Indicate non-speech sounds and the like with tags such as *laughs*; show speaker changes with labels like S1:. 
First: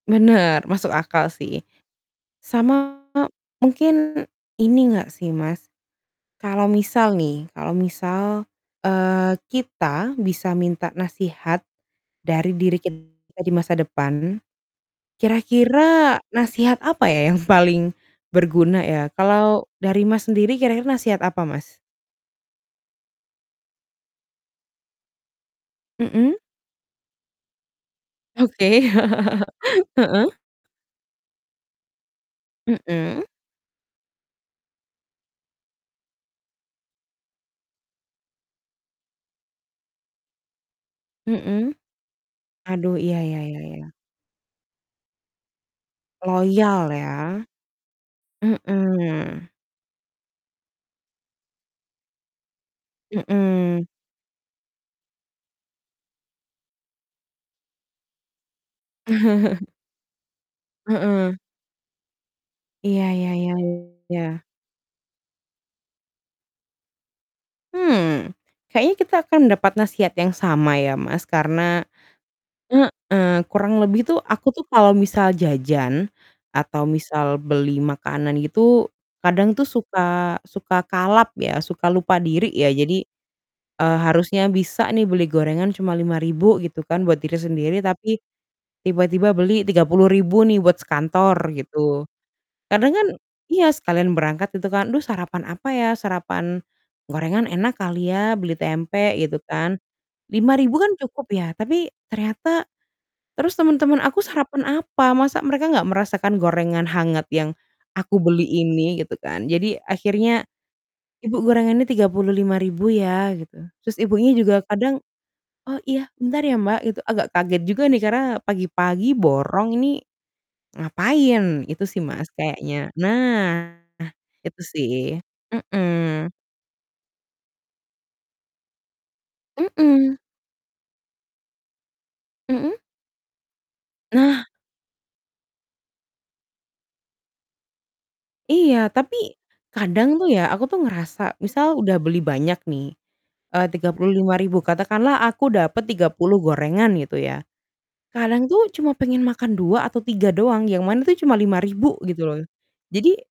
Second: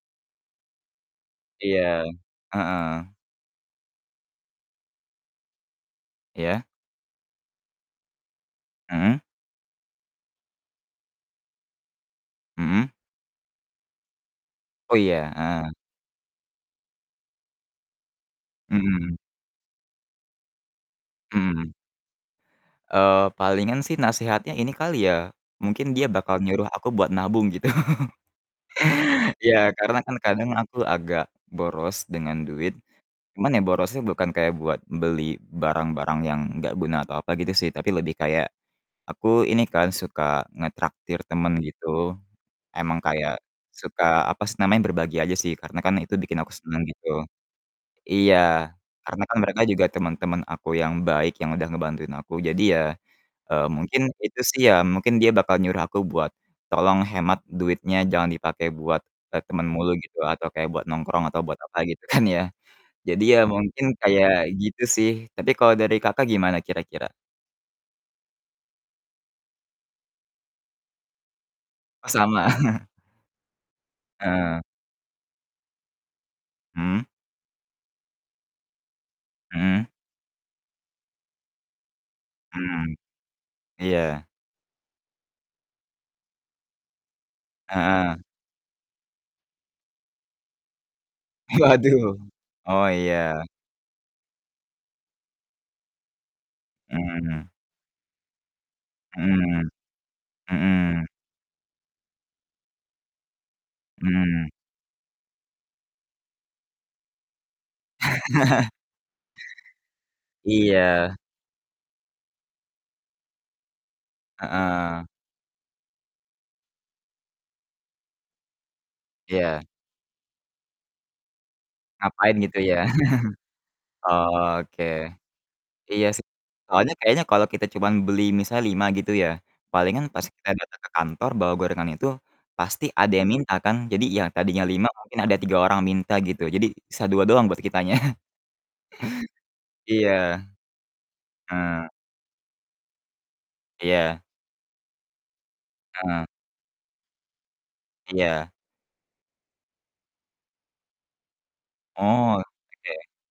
S1: Benar, masuk akal, sih.
S2: Iya,
S1: Sama
S2: heeh.
S1: mungkin ini enggak, sih, Mas,
S2: Iya.
S1: kalau misal, nih, kalau misal,
S2: Mhm.
S1: eee, kita bisa minta nasihat, dari diri
S2: Mhm.
S1: kita di masa depan,
S2: Oh, iya, heeh.
S1: kira-kira nasihat apa, ya, yang *chuckles* paling, berguna, ya?
S2: Mhm.
S1: Kalau dari Mas sendiri kira-kira nasihat apa,
S2: Mhm.
S1: Mas?
S2: Eee, palingan sih nasehatnya ini kali ya, mungkin dia
S1: Mhm.
S2: bakal nyuruh aku buat nabung gitu.
S1: Oke,
S2: Ya,
S1: *laughs*
S2: karena kan
S1: heeh.
S2: kadang aku agak boros dengan duit.
S1: Mhm.
S2: Cuman, ya, borosnya bukan kayak buat beli barang-barang yang enggak guna atau apa gitu, sih, tapi lebih kayak, aku ini kan suka ngetraktir temen
S1: Mhm,
S2: gitu,
S1: aduh,
S2: emang
S1: iya iya
S2: kayak,
S1: iya iya iya.
S2: suka apa sih namanya berbagi aja sih karena kan itu bikin aku senang,
S1: Loyal,
S2: gitu.
S1: ya,
S2: Iya, karena kan
S1: mhm.
S2: mereka juga teman-teman aku yang baik yang udah ngebantuin aku jadi ya, eee,
S1: Mhm.
S2: mungkin itu sih, ya mungkin dia bakal nyuruh aku buat, "Tolong hemat duitnya! Jangan dipakai bua, eee, temen
S1: *chuckles*
S2: mulu, gitu atau kayak buat nongkrong
S1: Heeh.
S2: atau buat apa!" gitu kan ya.
S1: Iya
S2: Jadi,
S1: iya
S2: ya
S1: iya
S2: mungkin
S1: iya.
S2: kayak gitu, sih. Tapi, kalo dari Kakak gimana kira-kira?
S1: Mmm, kayaknya kita akan dapat nasihat yang sama ya Mas karena,
S2: Oh, sama. *chuckles*
S1: heeh, kurang lebih tuh aku
S2: Heeh.
S1: tuh kalau misal jajan, atau
S2: Hmm.
S1: misal beli makanan itu, kadang tuh
S2: Mhm.
S1: suka suka kalap ya suka lupa diri ya
S2: Mhm,
S1: jadi, eee,
S2: iya.
S1: harusnya bisa nih beli gorengan cuma Rp5.000 gitu kan buat diri sendiri tapi,
S2: Heeh.
S1: tiba-tiba beli Rp30.000 nih buat sekantor gitu,
S2: Waduh. Oh,
S1: kadang kan
S2: ya.
S1: iya sekalian berangkat gitu kan aduh sarapan apa ya, sarapan, gorengan
S2: Mmm.
S1: enak kali ya beli tempe gitu
S2: Mmm,
S1: kan, Rp5.000 kan
S2: mhm.
S1: cukup ya tapi ternyata terus teman-teman aku
S2: Mmm.
S1: sarapan apa, masa mereka enggak merasakan gorengan hangat yang aku beli
S2: *laughs*
S1: ini gitu, kan. Jadi, akhirnya,
S2: Iya.
S1: "Ibu, gorengannya Rp35.000, ya," gitu. Terus, ibunya juga kadang,
S2: Heeh.
S1: "Oh, iya. Bentar, ya, Mbak," gitu, agak kaget juga, nih, karena pagi-pagi
S2: Iya.
S1: borong ini, ngapain. Itu sih, Mas,
S2: Ngapain gitu, ya.
S1: kayaknya. Nah,
S2: *chuckles*
S1: itu
S2: Oh, oke.
S1: sih,
S2: Iya, sih.
S1: mhm.
S2: Soalnya kayaknya kalo kita cuman beli misalnya 5 gitu ya, palingan
S1: Mhm.
S2: pas kita datang ke kantor bawa gorengan itu,
S1: Mhm?
S2: pasti ada yang minta kan. Jadi, ya,
S1: Nah.
S2: tadinya 5 mungkin ada 3 orang minta, gitu, jadi sisa 2 doang buat kitanya. *chuckles*
S1: Iya, tapi, kadang tuh,
S2: Iya,
S1: ya, aku tuh ngerasa misal
S2: heeh.
S1: udah beli banyak, nih, eee, tiga puluh
S2: Iya.
S1: lima ribu. Katakanlah aku dapat tiga
S2: Heeh.
S1: puluh gorengan, gitu, ya. Kadang
S2: Iya.
S1: tuh cuma pengen makan 2 atau 3 doang yang mana tuh cuma Rp5.000, gitu,
S2: Oh,
S1: loh.
S2: oke.
S1: Jadi